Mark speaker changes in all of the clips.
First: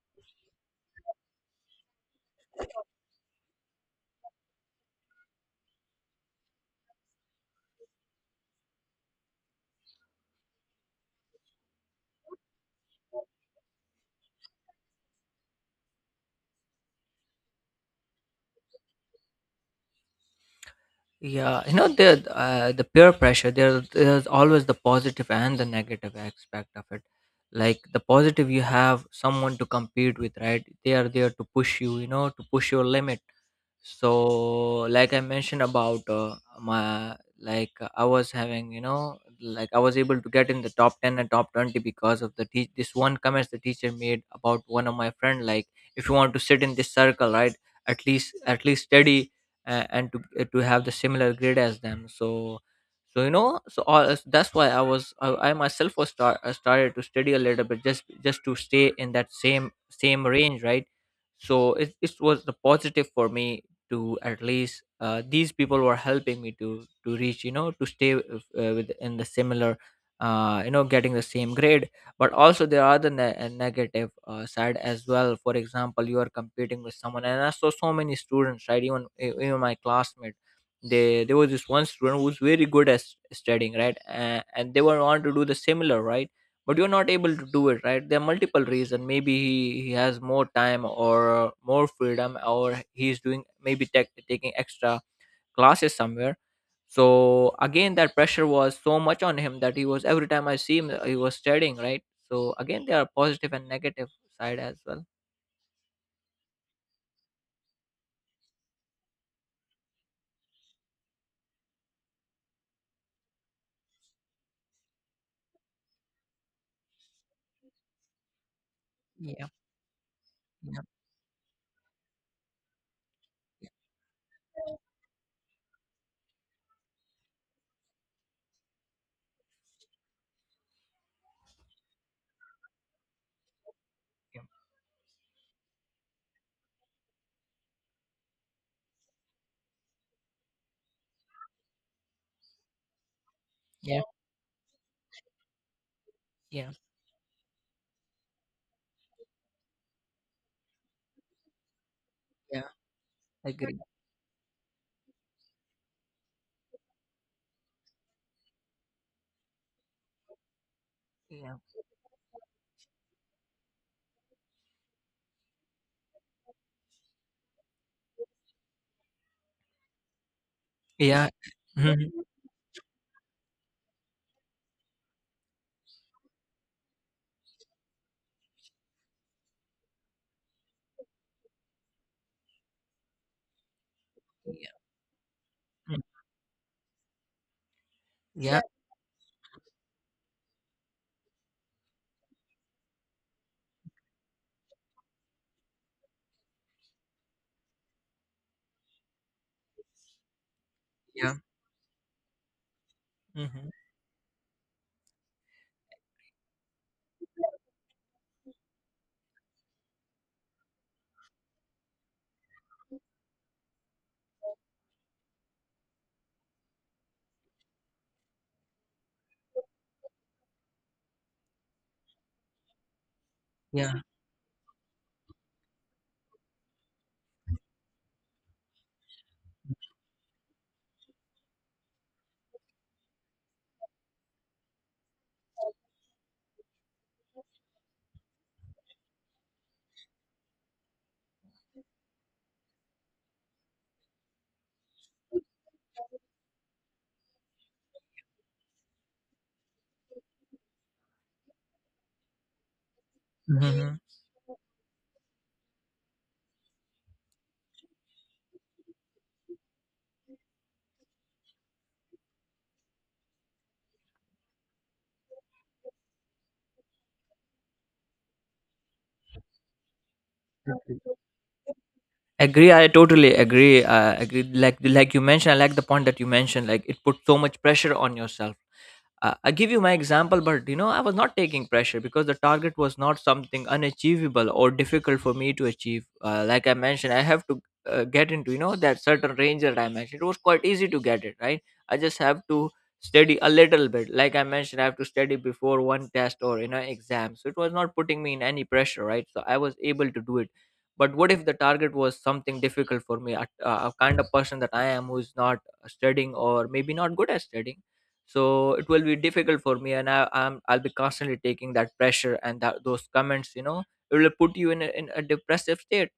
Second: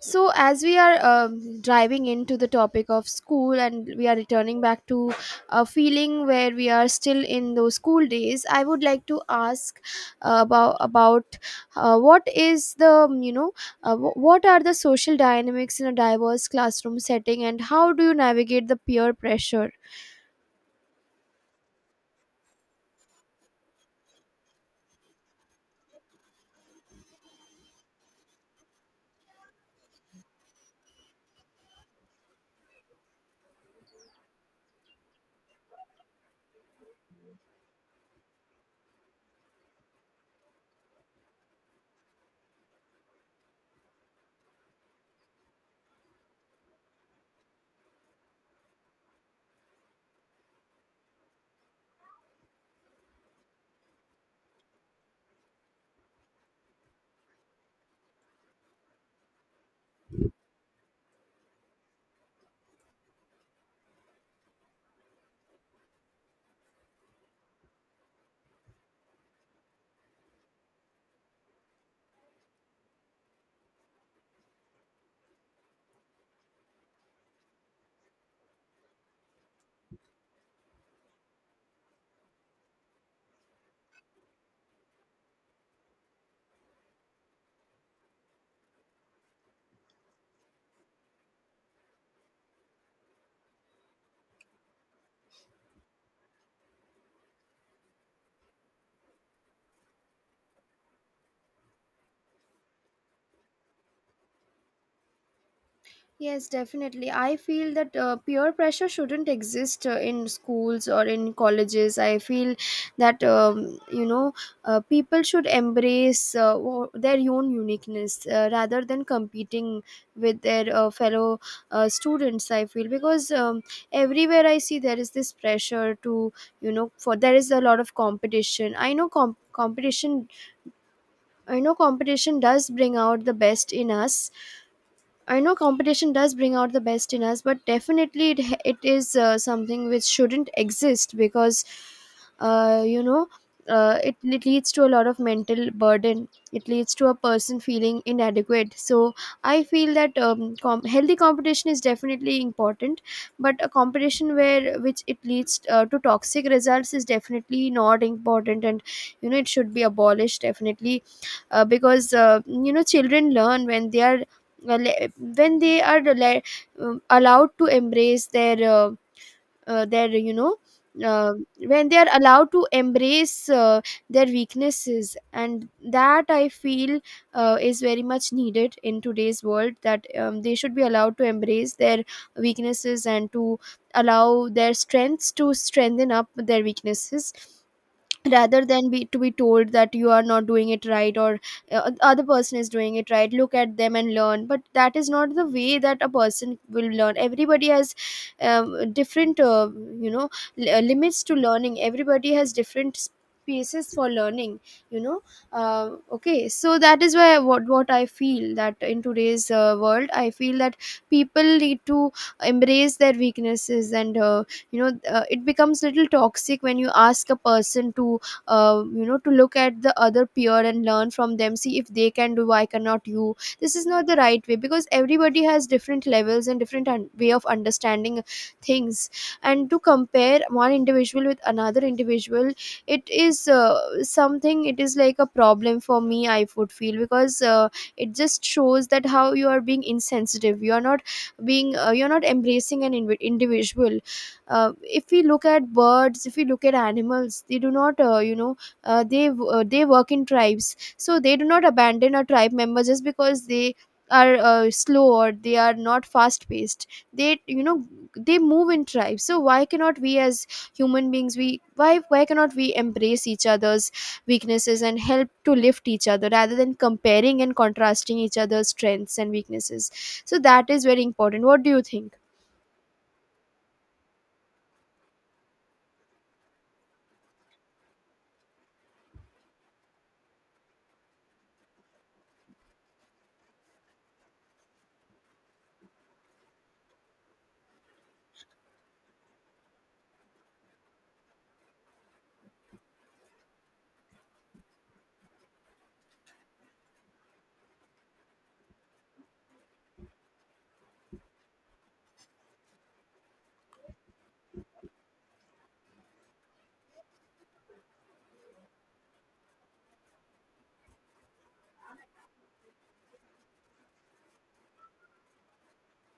Speaker 1: So, as we are driving into the topic of school and we are returning back to a feeling where we are still in those school days, I would like to ask about what is the you know wh- what are the social dynamics in a diverse classroom setting and how do you navigate the peer pressure?
Speaker 2: Yeah, the the peer pressure. There's always the positive and the negative aspect of it. Like the positive, you have someone to compete with, right? They are there to push you, to push your limit. So like I mentioned about my, like, I was having, like, I was able to get in the top 10 and top 20 because of the teach this one comments the teacher made about one of my friend, like, if you want to sit in this circle, right, at least study. And to have the similar grade as them, so so all, that's why I was I myself was I started to study a little bit, just to stay in that same range, right. So it was the positive for me, to at least these people were helping me to reach, to stay, with in the similar, getting the same grade. But also there are the negative side as well. For example, you are competing with someone, and I saw so many students, right, even even my classmates, they there was this one student who was very good at studying, right, and they were want to do the similar, right, but you're not able to do it, right. There are multiple reasons, maybe he has more time or more freedom, or he's doing maybe taking extra classes somewhere. So again, that pressure was so much on him that he was every time I see him he was studying, right. So again, there are positive and negative side as well.
Speaker 1: Yes, definitely. I feel that peer pressure shouldn't exist in schools or in colleges. I feel that people should embrace their own uniqueness rather than
Speaker 2: Yeah,
Speaker 1: competing with their
Speaker 2: yeah,
Speaker 1: fellow students. I feel because everywhere I see there is this pressure to you know for there is a lot of competition. I know competition. I know competition does bring out the best in us I know competition does bring out the best in us, but definitely it is something which shouldn't exist because, uh, you know,
Speaker 2: yeah,
Speaker 1: it leads to a lot of mental burden. It
Speaker 2: yeah,
Speaker 1: leads to a person feeling inadequate. So I feel that healthy competition is definitely
Speaker 2: yeah.
Speaker 1: important, but a
Speaker 2: Agree.
Speaker 1: competition where which it leads to toxic results is definitely not important, and you know it should be abolished definitely.
Speaker 2: Yeah,
Speaker 1: Because children learn when they are le- when they are le- allowed to embrace their uh, their you know
Speaker 2: yeah.
Speaker 1: uh, when they are
Speaker 2: Mhm.
Speaker 1: allowed to embrace their weaknesses. And that I feel is very much needed in today's world, that they should be allowed to embrace their weaknesses and to allow
Speaker 2: Yeah,
Speaker 1: their strengths to
Speaker 2: mm,
Speaker 1: strengthen up their weaknesses,
Speaker 2: yeah.
Speaker 1: rather than be told that you are not doing it right, or the other person is doing it right, look at them and learn. But that is not the way that a person will learn. Everybody has different you know limits to
Speaker 2: Yeah.
Speaker 1: learning. Everybody has different
Speaker 2: Mhm.
Speaker 1: spaces for learning, you know. Uh, okay so that is why, what I feel that in today's world, I feel that people need to embrace their weaknesses. And you know it becomes little toxic when you ask a person to to look at the other peer and learn from them, see if they can do, why cannot you. This is
Speaker 2: Yeah.
Speaker 1: not the right way, because everybody has different levels and different way of understanding things. And to compare one individual with another individual, it is something, it is like a problem for me, I would feel, because it just shows that how you are being insensitive, you are not being you're not embracing an individual. If we look at birds, if we look at animals, they do not they work in tribes, so they do not abandon a tribe member just because they
Speaker 2: Mhm.
Speaker 1: are slow or they are not fast paced. They, you know, they move in tribes. So why cannot we as human beings, we why cannot we embrace each other's weaknesses and help to lift each other rather than comparing and contrasting each other's strengths and weaknesses? So that is very important. What do you think?
Speaker 2: Agree, I totally agree, agree, like you mentioned, I like the point that you mentioned, like it put so much pressure on yourself. I give you my example. But I was not taking pressure because the target was not something unachievable or difficult for me to achieve. Like I mentioned, I have to get into that certain range that I mentioned. It was quite easy to get it, right. I just have to study a little bit. Like I mentioned, I have to study before one test or exam, so it was not putting me in any pressure, right, so I was able to do it. But what if the target was something difficult for me, a kind of person that I am, who is not studying or maybe not good at studying? So it will be difficult for me, and I'll be constantly taking that pressure and those comments, it will put you in a depressive state.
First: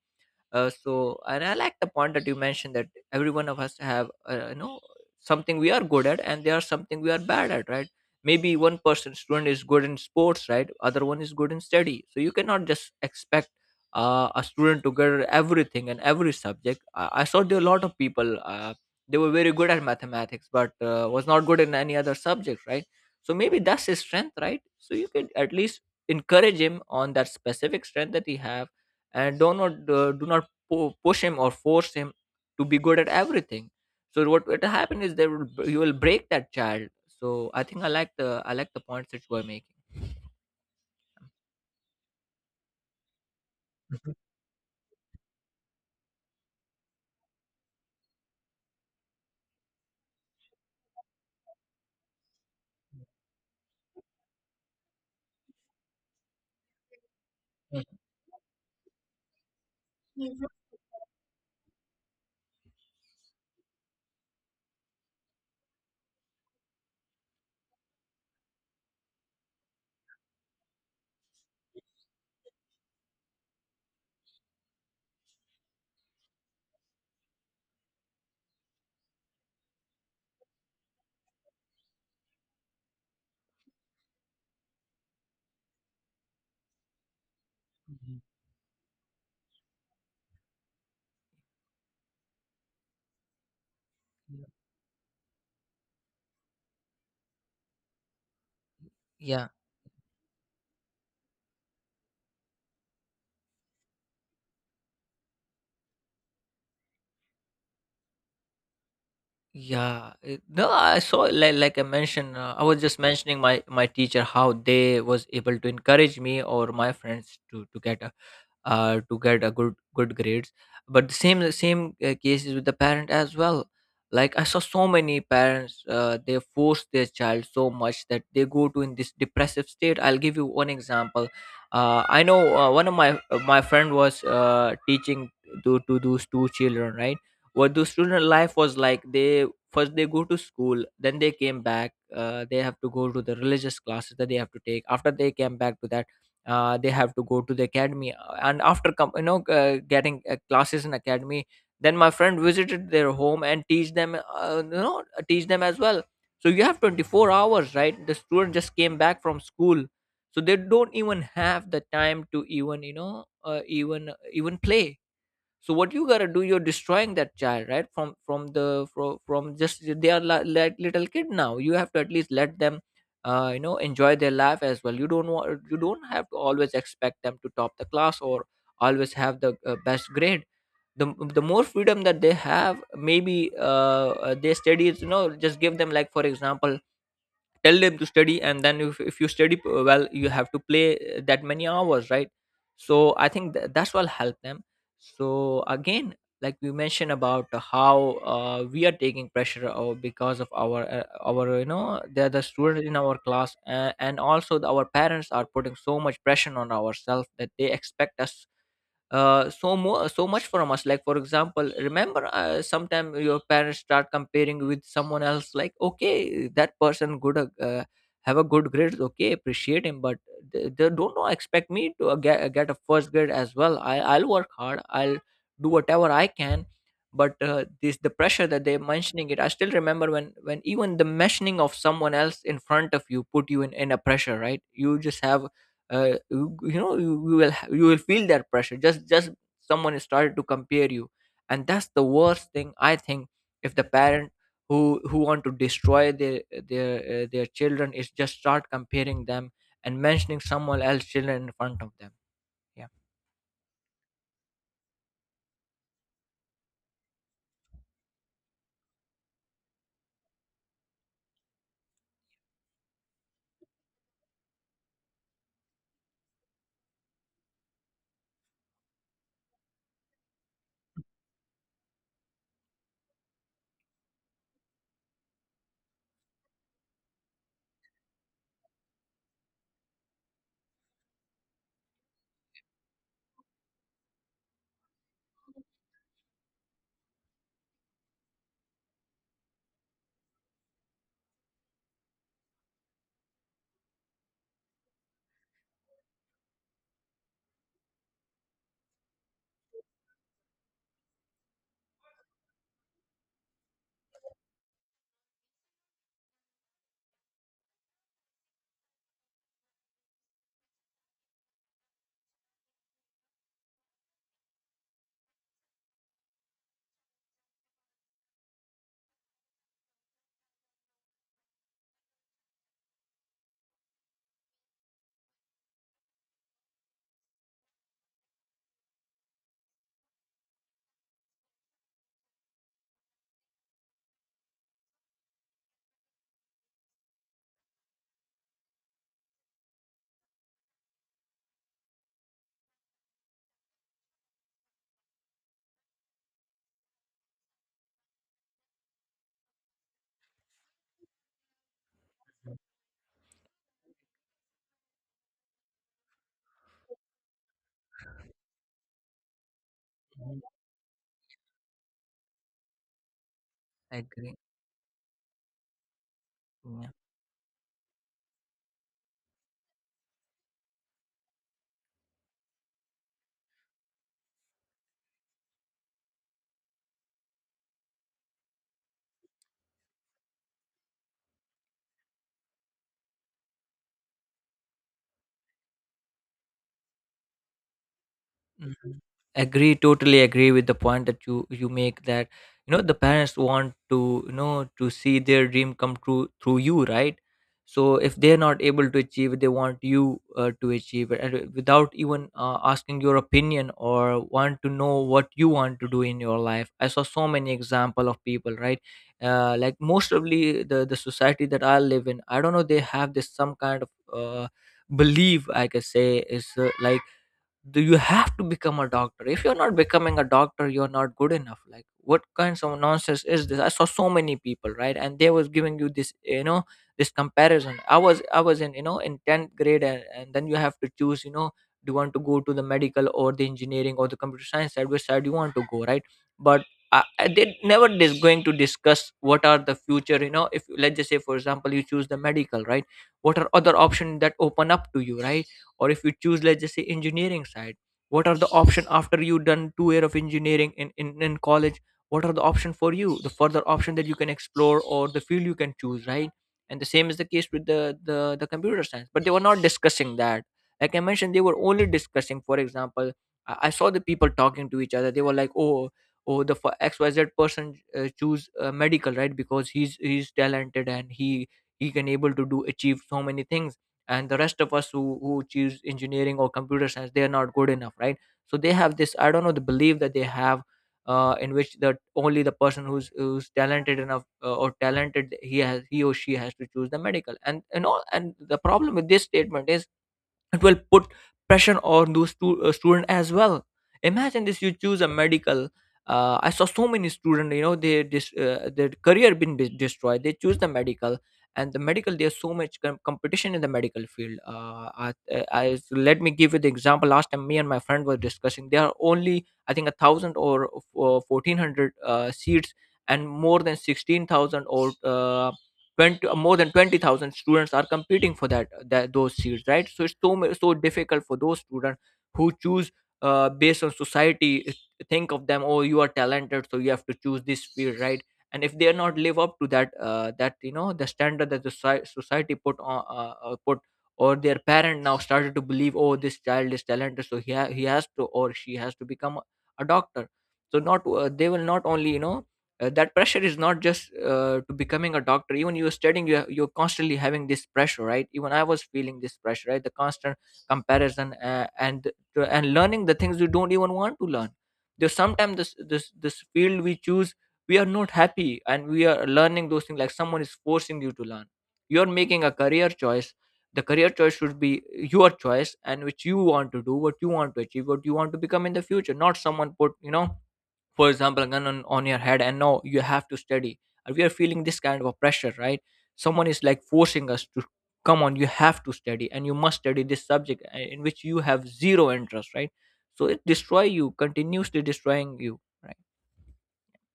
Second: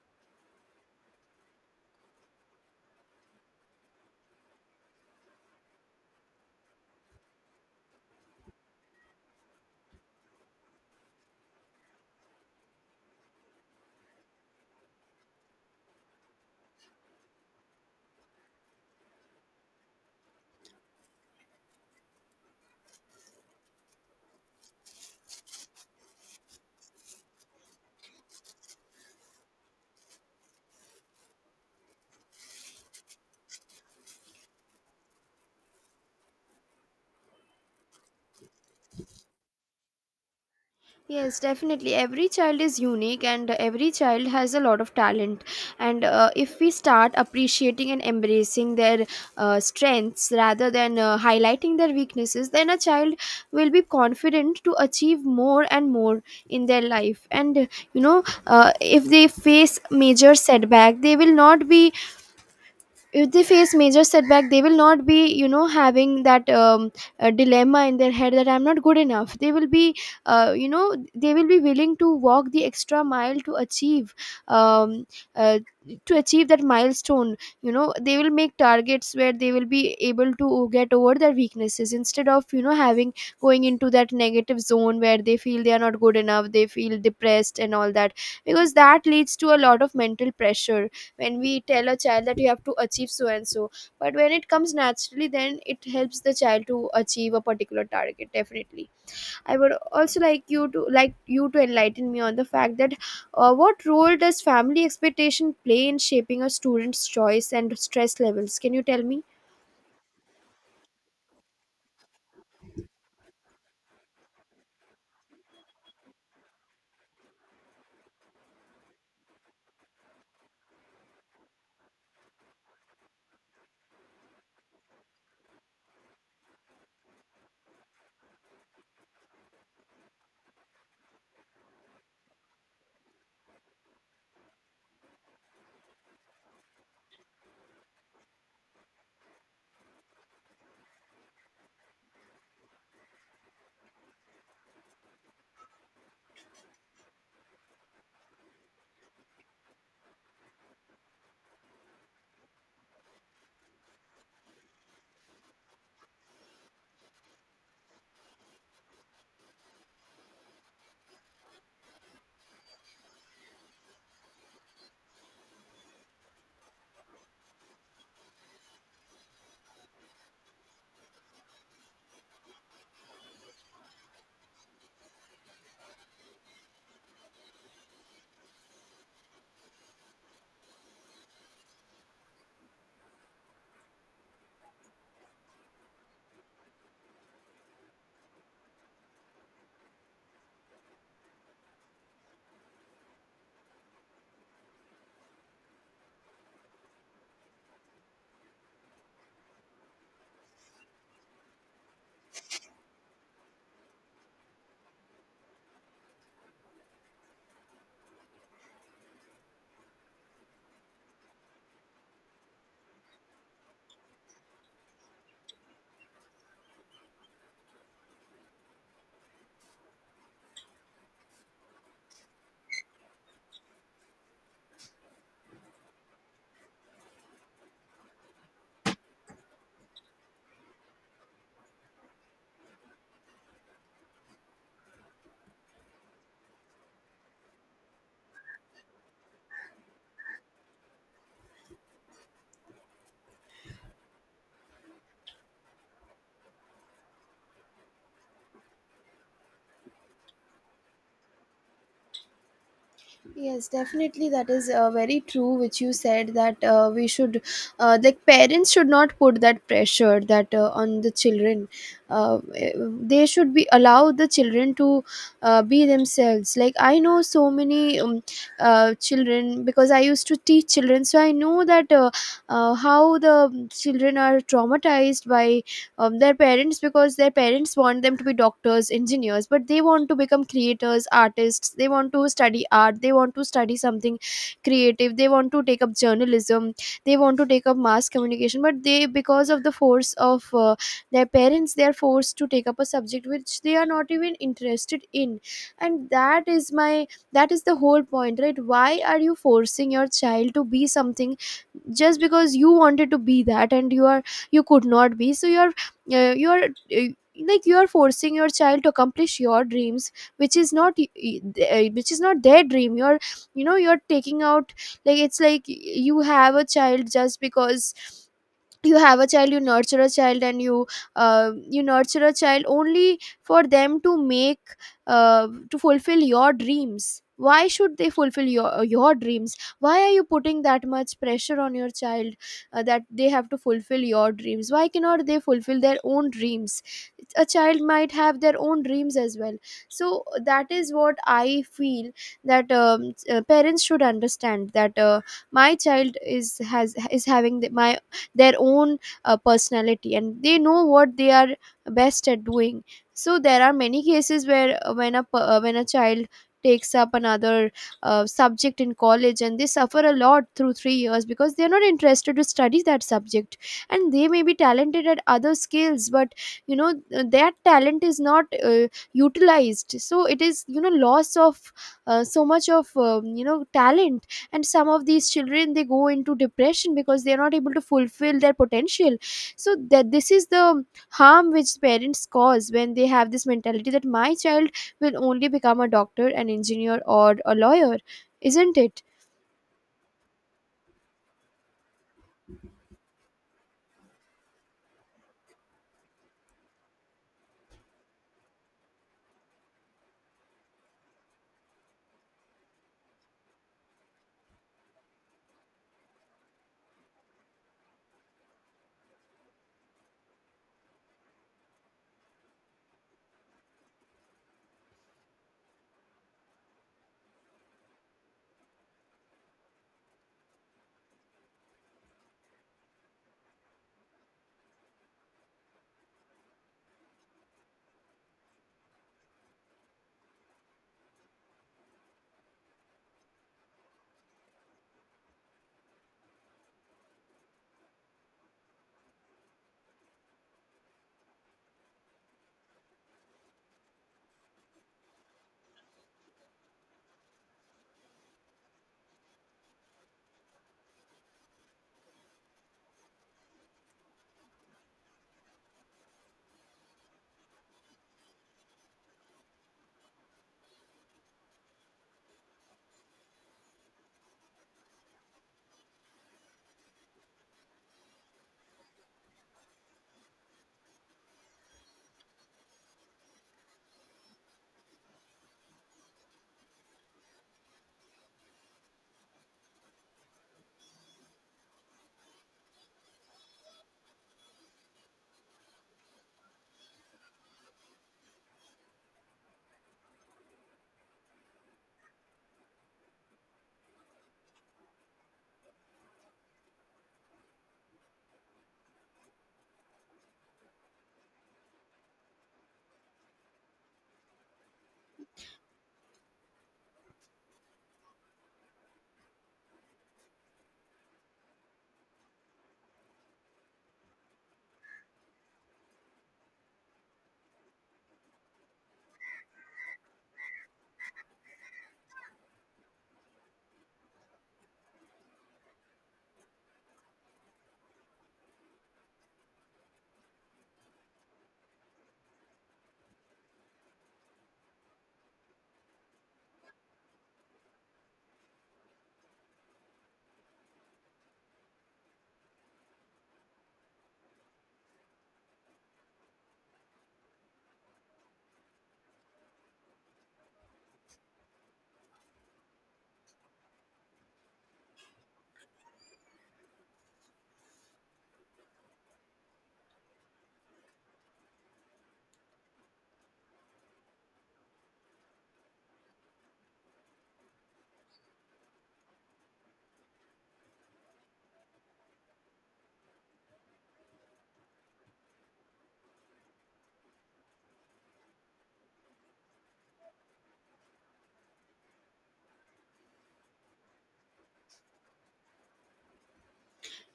Speaker 2: So and I like the point that you mentioned, that every one of us have something we are good at, and there are something we are bad at, right. Maybe one person student is good in sports, right, other one is good in study, so you cannot just expect a student to get everything and every subject. I saw there a lot of people, they were very good at mathematics, but was not good in any other subject, right. So maybe that's his strength, right, so you could at least encourage him on that specific strength that he have, and do not push him or force him to be good at everything. So what will happen is you will break that child. So I think I like the points that you are making.
Speaker 1: Yes, definitely. Every child is unique and every child has a lot of talent. And if we start appreciating and embracing their strengths rather than highlighting their weaknesses, then a child will be confident to achieve more and more in their life. And
Speaker 2: Mhm,
Speaker 1: you know, if they face major setback, they will not be, if they face major setback they will not be you know, having that dilemma in their head that I'm not good enough. They will be uh, you know they will be willing to walk the extra mile um, uh, to achieve that milestone. You know, they will make targets where they will be able to get over their weaknesses, instead of, you know, having going into that negative zone where they feel they are not good enough, they feel depressed and all that,
Speaker 2: mhm.
Speaker 1: because that leads to a lot of mental pressure. When we tell a child that you have to achieve so and so, but when it comes naturally, then it helps the child to achieve a particular target definitely.
Speaker 2: Yeah,
Speaker 1: I would also like you to enlighten me on the fact that what role does family expectation play in shaping a student's choice and stress levels? Can you tell me?
Speaker 2: yeah. No, I saw, like, I mentioned, I was just mentioning my teacher how they was able to encourage me or my friends to get a good grades. But the same case is with the parent as well. Like I saw so many parents, they force their child so much that they go to in this depressive state. I'll give you one example. I know, one of my, my friend was teaching to those two children, right. What the student life was like: they first they go to school, then they came back, they have to go to the religious classes that they have to take, after they came back to that, they have to go to the academy. And after getting classes in academy, then my friend visited their home and teach them, teach them as well. So you have 24 hours, right. The student just came back from school, so they don't even have the time to even play. So what you gotta do, you're destroying that child, right from just, they are like little kid. Now you have to at least let them enjoy their life as well. You don't have to always expect them to top the class or always have the best grade. The more freedom that they have, maybe they studies, just give them, like for example, tell them to study, and then if you study well, you have to play that many hours, right. So I think that's what help them. So again, like we mentioned about how we are taking pressure or because of our, they're the students in our class, and also our parents are putting so much pressure on ourselves, that they expect us, so more so much from us. Like for example, remember, sometime your parents start comparing with someone else, like, okay, that person good, have a good grades, okay, appreciate him. But they don't know expect me to get a first grade as well. I'll work hard, I'll do whatever I can. But this the pressure that they're mentioning it, I still remember when even the mentioning of someone else in front of you put you in a pressure, right. You just have, you will feel that pressure, just someone is started to compare you. And that's the worst thing, I think, if the parent who want to destroy their their children, is just start comparing them and mentioning someone else's children in front of them. Yeah.
Speaker 1: Yes, definitely. That is very true, which you said, that we should, like, parents should not put that pressure that on the children. They should be, allow the children to be themselves. Like I know so many children, because I used to teach children, so I know that how the children are traumatized by their parents, because their parents want them to be doctors, engineers, but they want to become creators, artists. They want to study art, they want to study something creative, they want to take up journalism, they want to take up mass communication. But they, because of the force of their parents, they are forced to take up a subject which they are not even interested in. And that is my, that is the whole point, right? Why are you forcing your child to be something just because you wanted to be that and you are you could not be, so you're you are like, you are forcing your child to accomplish your dreams, which is not which is not their dream. You're, you know, you're taking out, like it's like y- you have a child. Just because you have a child, you nurture a child, and you you nurture a child only for them to make to fulfill your dreams. Why should they fulfill your dreams? Why are you putting that much pressure on your child that they have to fulfill your dreams? Why cannot they fulfill their own dreams? A child might have their own dreams as well. So that is what I feel, that parents should understand that my child is, has, is having their own personality, and they know what they are best at doing. So there are many cases where when a child takes up another subject in college and they suffer a lot
Speaker 2: Mhm.
Speaker 1: through 3 years because they are not interested to study that subject.
Speaker 2: I
Speaker 1: And they
Speaker 2: agree.
Speaker 1: may be talented at other skills, but you know that talent is not utilized. So it is, you know, loss of so much of you know, talent. And some of these children, they go into depression because they're not able to fulfill their potential. So that, this is the harm which parents cause when they have this mentality that my child will only become a doctor, an engineer, or a lawyer. Isn't
Speaker 2: Mhm.
Speaker 1: it?
Speaker 2: Agree, totally agree with the point that you make, that you know the parents want to, to see their dream come true through you, right? So if they're not able to achieve it, they want you, to achieve it, and, without even asking your opinion or want to know what you want to do in your life. I saw so many example of people, right? Like most of the society that I live in, I don't know they have this some kind of belief, I can say is like, do you have to become a doctor? If you're not becoming a doctor, you're not good enough. Like, what kinds of nonsense is this? I saw so many people, right, and they was giving you this, this comparison. I was in, in 10th grade, and then you have to choose, do you want to go to the medical or the engineering or the computer science side, which side you want to go, right? But they never is going to discuss what are the future, you know, if let's just say for example you choose the medical, right, what are other options that open up to you, right, or if you choose, let's just say, engineering side, what are the option after you done 2 year of engineering in college, what are the option for you, the further option that you can explore or the field you can choose, right. And the same is the case with the computer science, but they were not discussing that. Like I mentioned, they were only discussing for example, I saw the people talking to each other, they were like, oh, the for XYZ person, choose medical, right, because he's talented and he can able to do achieve so many things. And the rest of us who choose engineering or computer science, they are not good enough, right. So they have this, I don't know, the belief that they have, in which that only the person who's talented enough, or talented, he or she has to choose the medical, and all. And the problem with this statement is, it will put pressure on those student as well. Imagine this: you choose a medical, I saw so many student, you know, they their career been destroyed, they choose the medical. And the medical, there's so much competition in the medical field. So let me give you the example. Last time me and my friend were discussing, there are only I think a thousand or 1400 seats, and more than 16,000 or 20, more than 20,000 students are competing for that those seats, right, so it's so difficult for those students who choose based on society, think of them, oh, you are talented so you have to choose this field, right. And if they are not live up to that you know the standard that the society put on, put or their parent now started to believe, oh, this child is talented, so he has to or she has to become a doctor. So not uh, they will not only, that pressure is not just, to becoming a doctor, even you're studying, you're constantly having this pressure, right, even I was feeling this pressure, right, the constant comparison, and learning the things you don't even want to learn. There's sometimes this field we choose, we are not happy, and we are learning those things like someone is forcing you to learn. You're making a career choice. The career choice should be your choice, and which you want to do, what you want to achieve, what you want to become in the future, not someone put, for example, a gun on your head, and now you have to study. And we are feeling this kind of a pressure, right, someone is like forcing us to, come on, you have to study, and you must study this subject, in which you have zero interest, right, so it destroy you continuously destroying you, right.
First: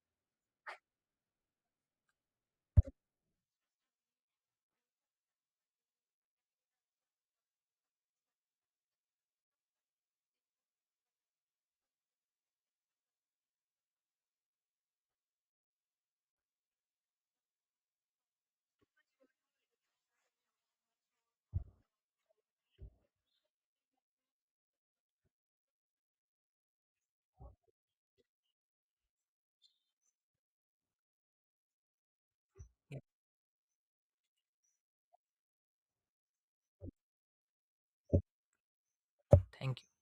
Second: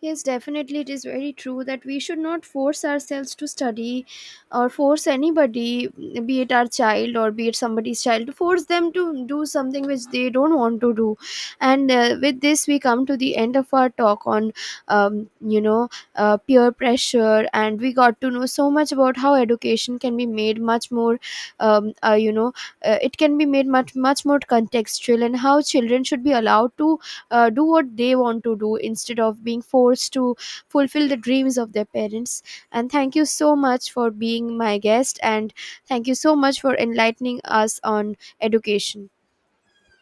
Speaker 1: Yes, definitely, it is very true that we should not force ourselves to study or force anybody, be it our child or be it somebody's child, to force them to do something which they don't want to do. And with this, we come to the end of our talk on, um, you know, peer pressure. And we got to know so much about how education can be made much more, um, uh, you know, it can be made much, much more contextual, and how children should be allowed to do what they want to do instead of being forced to fulfill the dreams of their parents. And
Speaker 2: Yeah,
Speaker 1: thank you so much for being my guest, and thank you so much for enlightening us on education.
Speaker 2: thank you.